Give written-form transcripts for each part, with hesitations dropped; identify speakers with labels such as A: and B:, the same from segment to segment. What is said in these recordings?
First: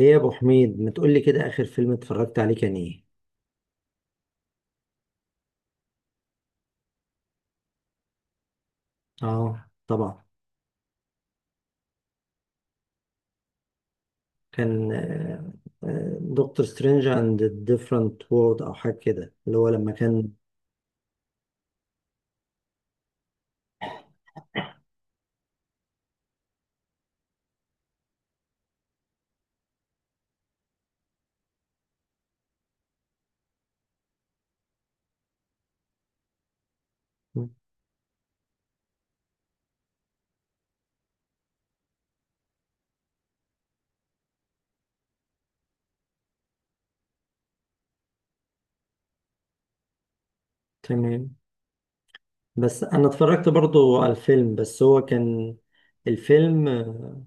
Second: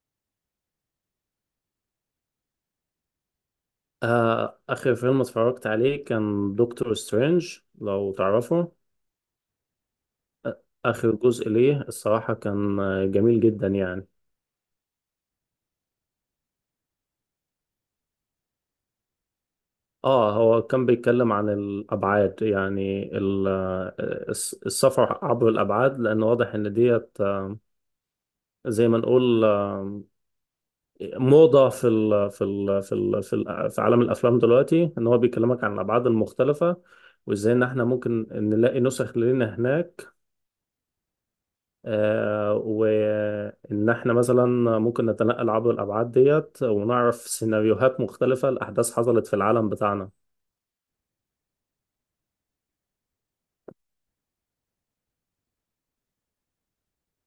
A: ايه يا ابو حميد ما تقول لي كده، اخر فيلم اتفرجت عليه كان ايه؟
B: آخر فيلم اتفرجت عليه كان دكتور سترينج لو تعرفه.
A: اه طبعا.
B: آخر جزء ليه الصراحة كان جميل جدا يعني.
A: كان دكتور سترينج اند ديفرنت وورد او حاجه كده اللي هو لما كان.
B: اه هو كان بيتكلم عن الأبعاد، يعني السفر عبر الأبعاد، لأن واضح إن ديت، زي ما نقول، موضة في ال في ال في ال في, ال في عالم الأفلام دلوقتي، إن هو بيكلمك عن الأبعاد المختلفة، وإزاي إن إحنا ممكن نلاقي نسخ لنا هناك، وإن إحنا مثلا ممكن نتنقل عبر الأبعاد ديت، ونعرف سيناريوهات مختلفة لأحداث حصلت في العالم بتاعنا.
A: تمام. بس انا اتفرجت برضو على الفيلم، بس هو كان الفيلم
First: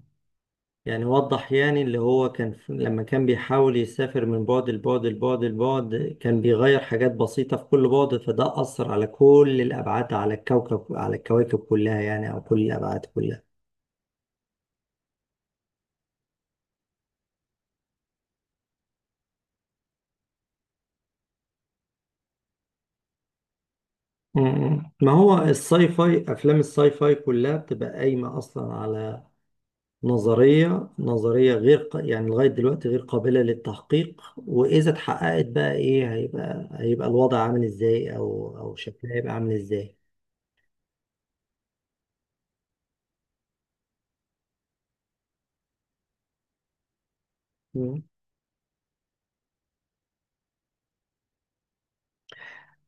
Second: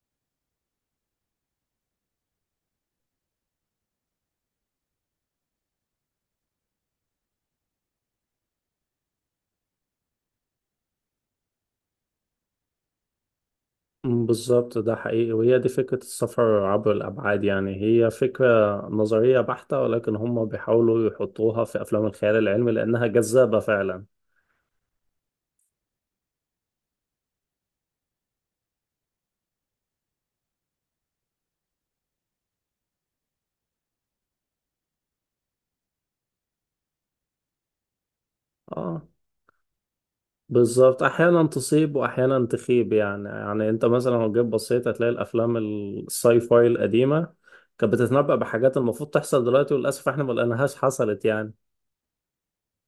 A: يعني وضح يعني اللي هو كان لما كان بيحاول يسافر من بعد لبعد لبعد لبعد، كان بيغير حاجات بسيطة في كل بعد، فده أثر على كل الأبعاد، على الكوكب، على الكواكب كلها يعني، أو كل الأبعاد كلها.
B: مم، بالظبط، ده حقيقي، وهي دي فكرة السفر عبر الأبعاد. يعني هي فكرة نظرية بحتة، ولكن هم بيحاولوا يحطوها في أفلام الخيال العلمي لأنها جذابة فعلا.
A: مم. ما هو الساي فاي، افلام الساي فاي كلها بتبقى قايمه اصلا على نظريه غير ق- يعني لغايه دلوقتي غير قابله للتحقيق، واذا اتحققت بقى ايه، هيبقى الوضع عامل ازاي، او
B: آه،
A: شكلها هيبقى عامل ازاي.
B: بالظبط، احيانا تصيب واحيانا تخيب. يعني يعني انت مثلا لو جيت بصيت هتلاقي الافلام الساي فاي القديمه كانت
A: مم.
B: بتتنبأ بحاجات المفروض تحصل دلوقتي، وللاسف احنا ما لقيناهاش حصلت يعني.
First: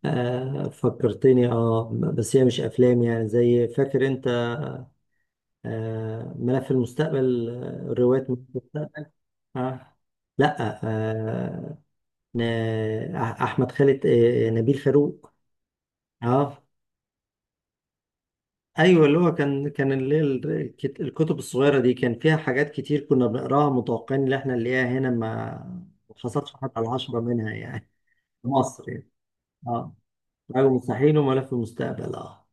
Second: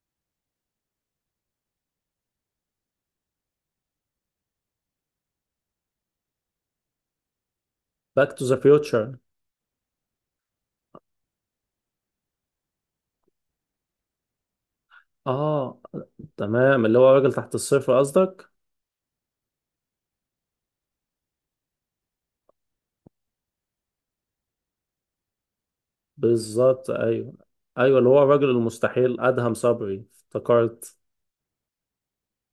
A: آه فكرتني، اه بس هي مش افلام، يعني زي، فاكر انت آه ملف المستقبل، روايات
B: باك
A: ملف
B: تو ذا
A: المستقبل.
B: فيوتشر.
A: آه لا آه. احمد خالد، نبيل فاروق.
B: اه،
A: اه.
B: تمام، اللي هو راجل تحت الصفر قصدك.
A: ايوه اللي هو كان، كان اللي هي الكتب الصغيره دي كان فيها حاجات كتير كنا بنقراها متوقعين ان احنا نلاقيها هنا، ما ما حصلش حتى
B: بالظبط،
A: العشرة
B: ايوه.
A: منها يعني.
B: ايوه، اللي هو الراجل
A: في مصر يعني.
B: المستحيل، ادهم
A: اه،
B: صبري،
A: رجل
B: افتكرت.
A: مستحيل وملف المستقبل، اه.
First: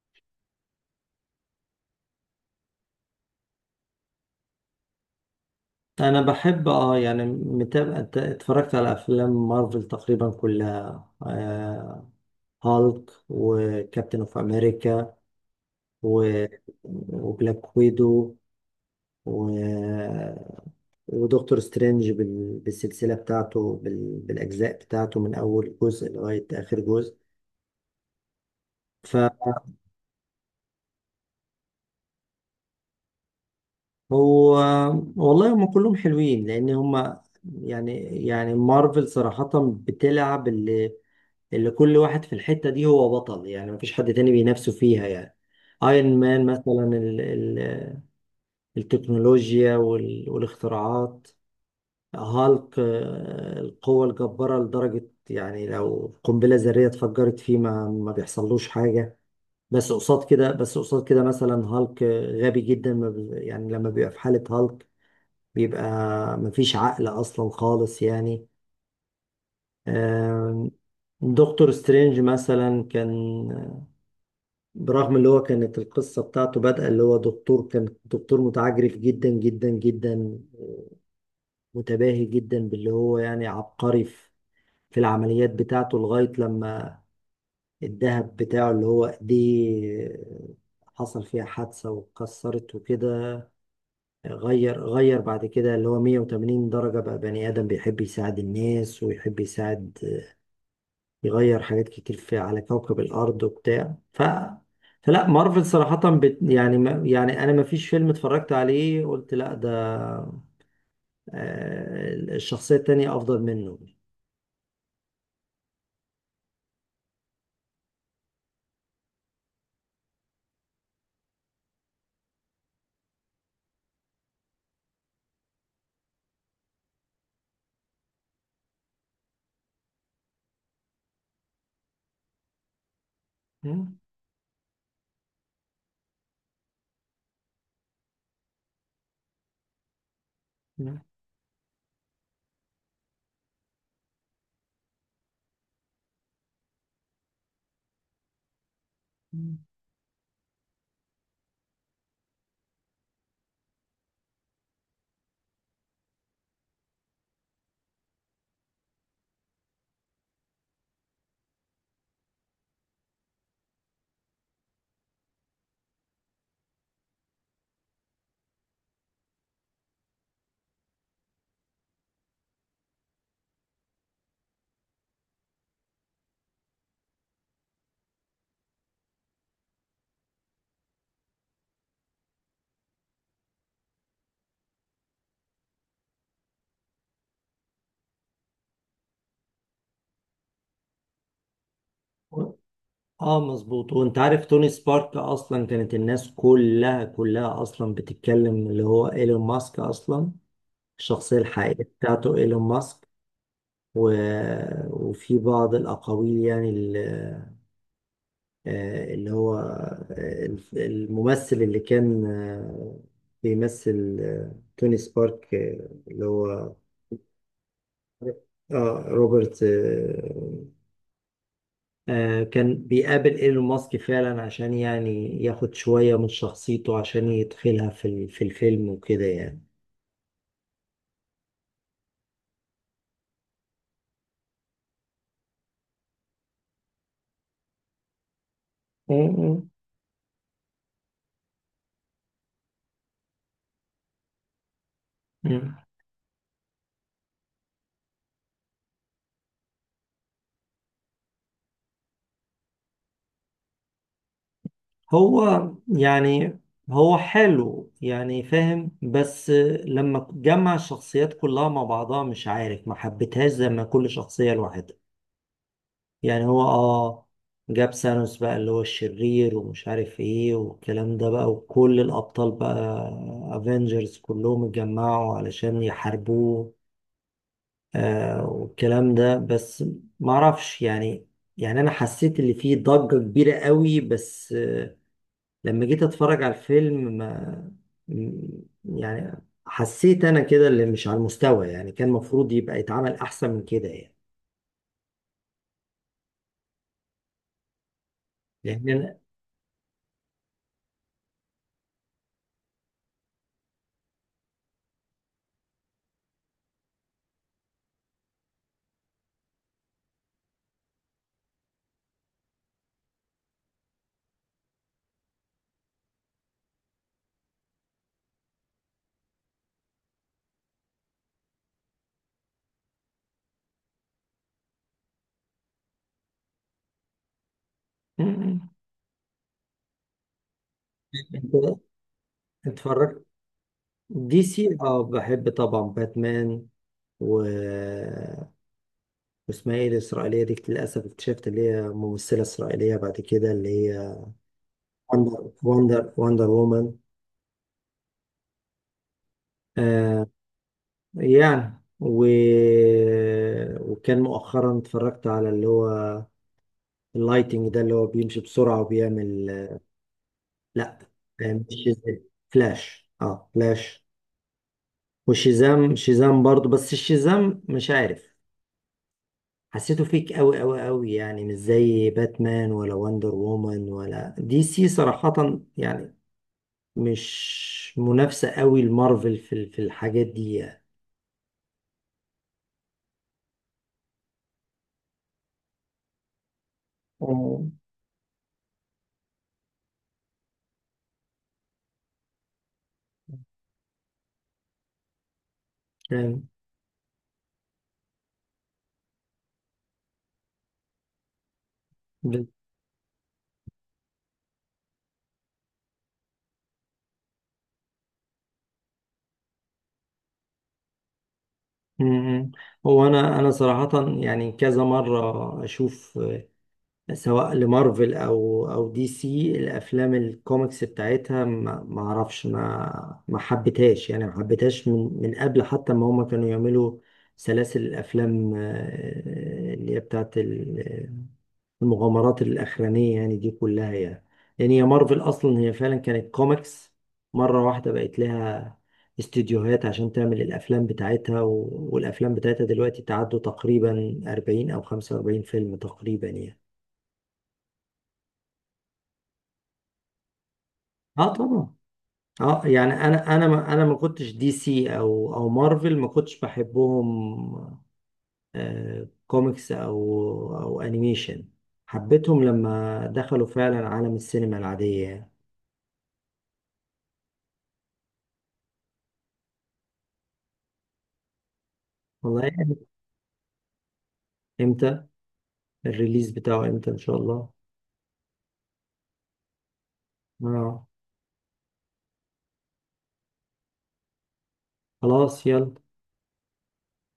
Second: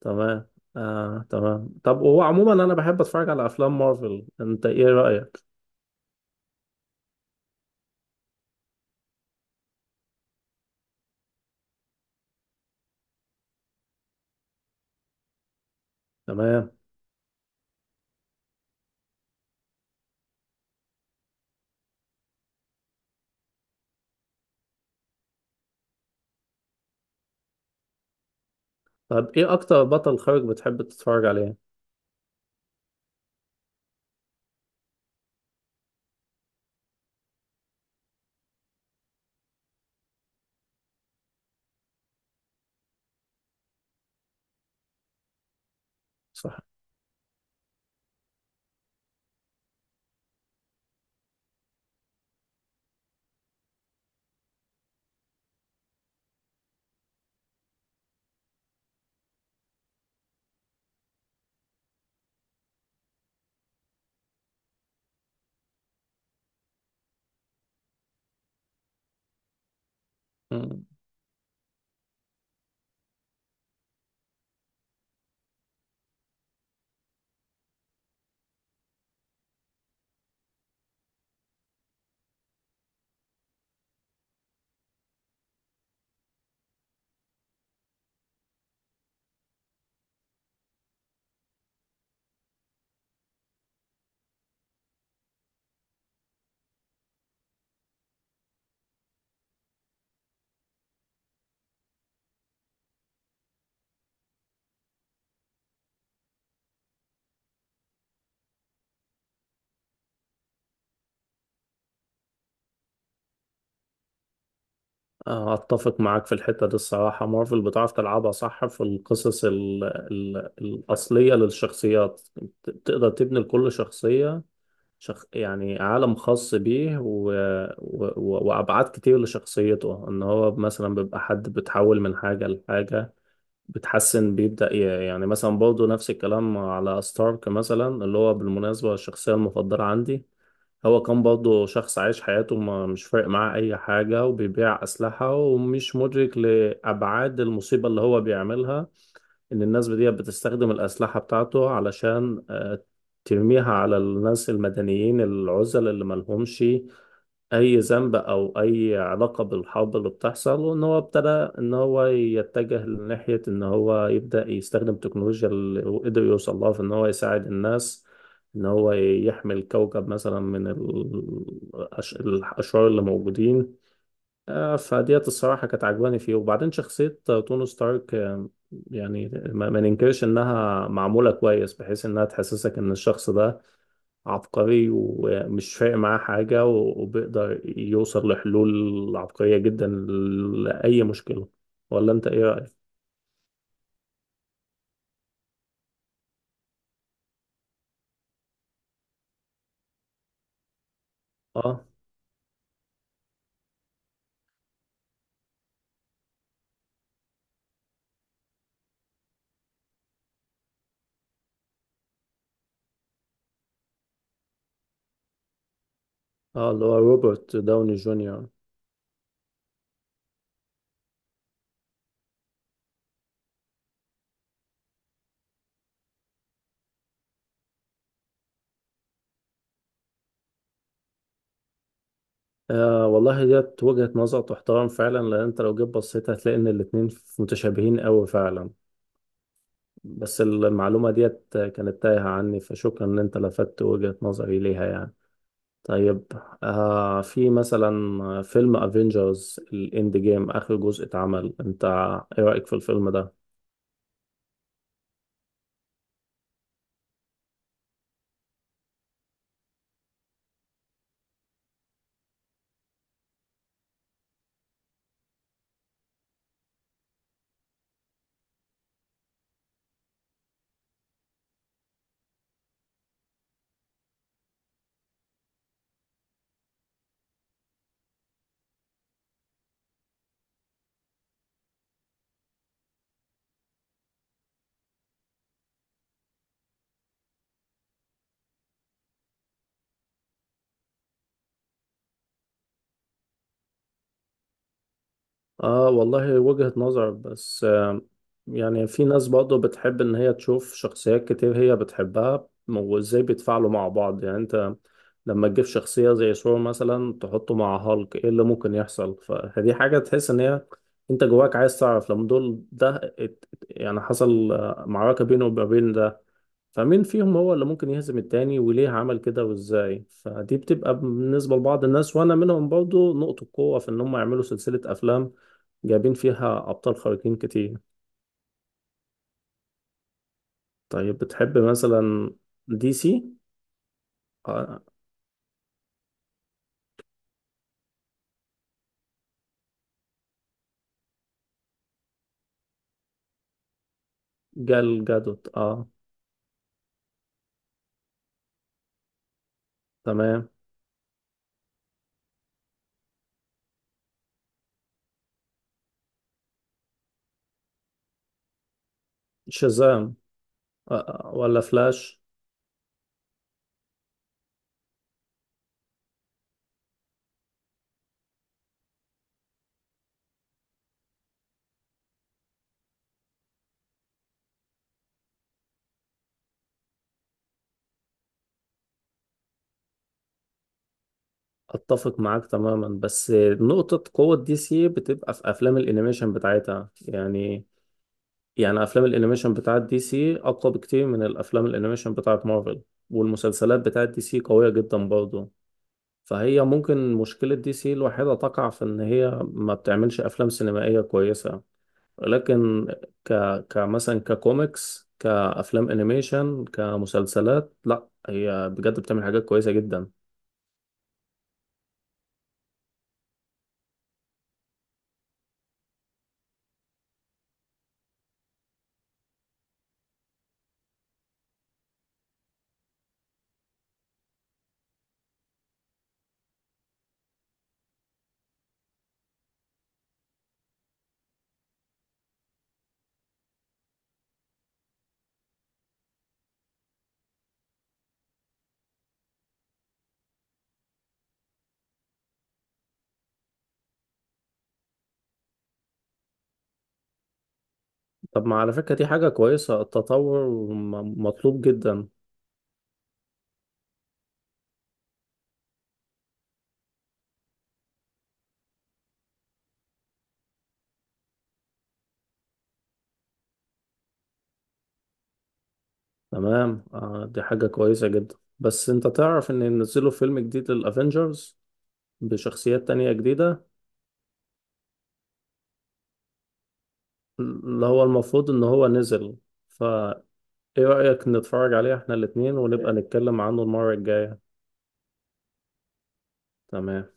B: تمام. آه تمام، طب وهو عموما انا بحب اتفرج على افلام مارفل، انت ايه رأيك؟
A: انا بحب، اه يعني متابع، اتفرجت على افلام مارفل تقريبا كلها، آه، هالك وكابتن اوف امريكا و...
B: تمام.
A: وبلاك ويدو، و ودكتور سترينج بالسلسلة بتاعته بالأجزاء بتاعته من أول جزء لغاية آخر جزء.
B: طب ايه اكتر بطل خارق بتحب تتفرج عليه؟
A: فهو، والله هم كلهم حلوين، لأن هم يعني، يعني مارفل صراحة بتلعب اللي، اللي كل واحد في الحتة دي هو بطل يعني، مفيش حد تاني بينافسه فيها يعني. ايرون مان
B: صح.
A: مثلا، ال التكنولوجيا والاختراعات. هالك القوة الجبارة لدرجة يعني لو قنبلة ذرية اتفجرت فيه ما ما بيحصلوش حاجة. بس قصاد كده، بس قصاد كده مثلا هالك غبي جدا، ما بي- يعني لما بيبقى في حالة هالك بيبقى مفيش عقل أصلا خالص يعني. آم،
B: مم.
A: دكتور سترينج مثلا كان، برغم اللي هو كانت القصة بتاعته بادئة اللي هو دكتور، كان دكتور متعجرف جدا جدا جدا، متباهي جدا باللي هو يعني عبقري في العمليات بتاعته، لغاية لما الدهب بتاعه اللي هو دي حصل فيها حادثة واتكسرت وكده، غير بعد كده اللي هو 180 درجة، بقى بني آدم بيحب يساعد الناس ويحب يساعد، يغير حاجات كتير في، على كوكب الأرض وبتاع، فلا مارفل صراحة، بت يعني، ما يعني أنا ما فيش فيلم اتفرجت عليه قلت لا ده الشخصية التانية أفضل منه.
B: أتفق معاك في الحتة دي الصراحة، مارفل بتعرف تلعبها صح في القصص ال الأصلية للشخصيات. تقدر تبني لكل شخصية يعني عالم خاص بيه، وأبعاد كتير لشخصيته، إن هو مثلا بيبقى حد بتحول من حاجة لحاجة، بتحسن، بيبدأ يعني، مثلا برضه نفس الكلام على ستارك مثلا، اللي هو بالمناسبة الشخصية المفضلة عندي. هو كان برضه شخص عايش حياته ما مش فارق معاه أي حاجة، وبيبيع أسلحة، ومش مدرك لأبعاد المصيبة اللي هو بيعملها، إن الناس دي بتستخدم الأسلحة بتاعته علشان ترميها على الناس المدنيين العزل، اللي ملهمش اي ذنب او اي علاقه بالحرب اللي بتحصل. وان هو ابتدى ان هو يتجه لناحيه ان هو يبدا يستخدم تكنولوجيا اللي هو قدر يوصل لها في ان هو يساعد الناس، ان هو يحمي الكوكب مثلا من الاشرار اللي موجودين. فديت الصراحه كانت عجباني فيه. وبعدين شخصيه توني ستارك، يعني ما ما ننكرش انها معموله كويس، بحيث انها تحسسك ان الشخص ده عبقري ومش فارق معاه حاجة، وبيقدر يوصل لحلول عبقرية جدا لأي مشكلة. ولا أنت إيه رأيك؟
A: اه مظبوط، وانت عارف توني سبارك اصلا كانت الناس كلها اصلا بتتكلم اللي هو ايلون ماسك اصلا الشخصية الحقيقية
B: آه.
A: بتاعته ايلون ماسك. و... وفي بعض الاقاويل يعني، ال- آه، اللي هو آه، الممثل اللي كان، بيمثل توني سبارك، آه، اللي
B: آه،
A: هو،
B: اللي هو روبرت داوني جونيور.
A: اه روبرت، كان بيقابل ايلون ماسك فعلا عشان يعني ياخد شوية من شخصيته عشان يدخلها في الفيلم وكده يعني.
B: آه والله، ديت وجهة نظر تحترم فعلا، لأن أنت لو جيت بصيت هتلاقي إن الاتنين متشابهين أوي فعلا.
A: مم.
B: بس المعلومة ديت كانت تايهة عني، فشكرا إن أنت لفتت وجهة نظري ليها يعني.
A: مم.
B: طيب، في مثلا فيلم افنجرز الاند جيم، اخر جزء اتعمل، انت ايه رأيك في الفيلم ده؟
A: هو يعني، هو حلو يعني فاهم، بس لما جمع الشخصيات كلها مع بعضها مش عارف، ما حبيتهاش زي ما كل شخصية لوحدها يعني. هو اه جاب سانوس بقى اللي هو الشرير ومش عارف ايه والكلام ده بقى، وكل الأبطال بقى افنجرز كلهم اتجمعوا علشان يحاربوه آه والكلام ده، بس معرفش يعني. يعني انا حسيت اللي فيه ضجة كبيرة قوي، بس لما جيت اتفرج على الفيلم، ما م- يعني حسيت انا كده اللي مش على المستوى يعني، كان المفروض يبقى يتعمل احسن من كده يعني.
B: اه والله، وجهة نظر، بس آه، يعني
A: لان
B: في
A: انا،
B: ناس برضه بتحب ان هي تشوف شخصيات كتير هي بتحبها، وازاي بيتفاعلوا مع بعض. يعني انت لما تجيب شخصية زي ثور مثلا تحطه مع هالك، ايه اللي ممكن يحصل؟ فدي حاجة تحس ان هي، انت جواك عايز تعرف لما دول ده يعني حصل معركة بينه وما بين ده، فمين فيهم هو اللي ممكن يهزم التاني، وليه عمل كده، وازاي. فدي بتبقى بالنسبة لبعض الناس، وانا منهم برضو، نقطة قوة في ان هم يعملوا سلسلة افلام جايبين فيها ابطال خارقين كتير.
A: م- م.
B: طيب، بتحب
A: انت
B: مثلا دي
A: اتفرجت
B: سي؟
A: دي سي؟
B: آه.
A: اه بحب طبعا باتمان، و واسمها ايه الاسرائيليه دي، للاسف اكتشفت اللي هي ممثله اسرائيليه بعد كده اللي هي
B: جال
A: وندر
B: جادوت، اه،
A: وندر وندر وومن، آه.
B: تمام.
A: يعني و... وكان مؤخرا اتفرجت على اللي هو اللايتنج ده اللي هو بيمشي بسرعة وبيعمل،
B: شازام. آه.
A: لا،
B: ولا
A: مش شازام،
B: فلاش.
A: فلاش، اه فلاش. وشازام، شازام برضه بس الشازام مش عارف، حسيته فيك قوي قوي قوي يعني، مش زي باتمان ولا وندر وومن، ولا دي سي صراحة يعني مش منافسة قوي لمارفل في الحاجات دي يعني.
B: اتفق معاك تماما، بس نقطة قوة دي سي بتبقى في افلام الانيميشن بتاعتها يعني.
A: مم.
B: يعني افلام الانيميشن بتاعت دي سي اقوى بكتير من الافلام الانيميشن بتاعت مارفل، والمسلسلات بتاعت دي سي قوية جدا برضه.
A: فاهم.
B: فهي ممكن مشكلة دي سي الوحيدة تقع في ان هي ما بتعملش افلام سينمائية كويسة، لكن ك كمثلا، ككوميكس، كافلام انيميشن، كمسلسلات، لا، هي بجد بتعمل حاجات كويسة جدا.
A: مم. هو انا، انا صراحه يعني كذا مره اشوف سواء لمارفل او دي سي، الافلام الكوميكس بتاعتها ما ما اعرفش، ما ما حبيتهاش يعني، ما حبيتهاش من قبل حتى ما هم كانوا يعملوا سلاسل الافلام، اللي هي بتاعت المغامرات الأخرانية يعني دي كلها يعني. يعني هي مارفل أصلا هي فعلا كانت كوميكس، مرة واحدة بقت لها استديوهات عشان تعمل الأفلام بتاعتها، و... والأفلام بتاعتها دلوقتي تعدوا تقريبا 40 أو 45 فيلم تقريبا يعني.
B: طب ما على فكرة دي حاجة كويسة، التطور
A: اه
B: مطلوب
A: طبعا.
B: جدا.
A: اه يعني، انا ما كنتش دي سي او مارفل ما كنتش بحبهم، آه كوميكس او او انيميشن، حبيتهم لما دخلوا فعلا عالم السينما العادية يعني.
B: تمام. آه، دي حاجة كويسة جدا، بس انت تعرف ان ينزلوا فيلم جديد للأفينجرز
A: والله
B: بشخصيات تانية جديدة.
A: انت الريليز بتاعه امتى ان شاء الله؟
B: اللي هو المفروض ان هو نزل، فايه
A: اه.
B: رأيك نتفرج عليه احنا الاتنين، ونبقى نتكلم عنه المرة الجاية؟
A: خلاص يلا.
B: تمام.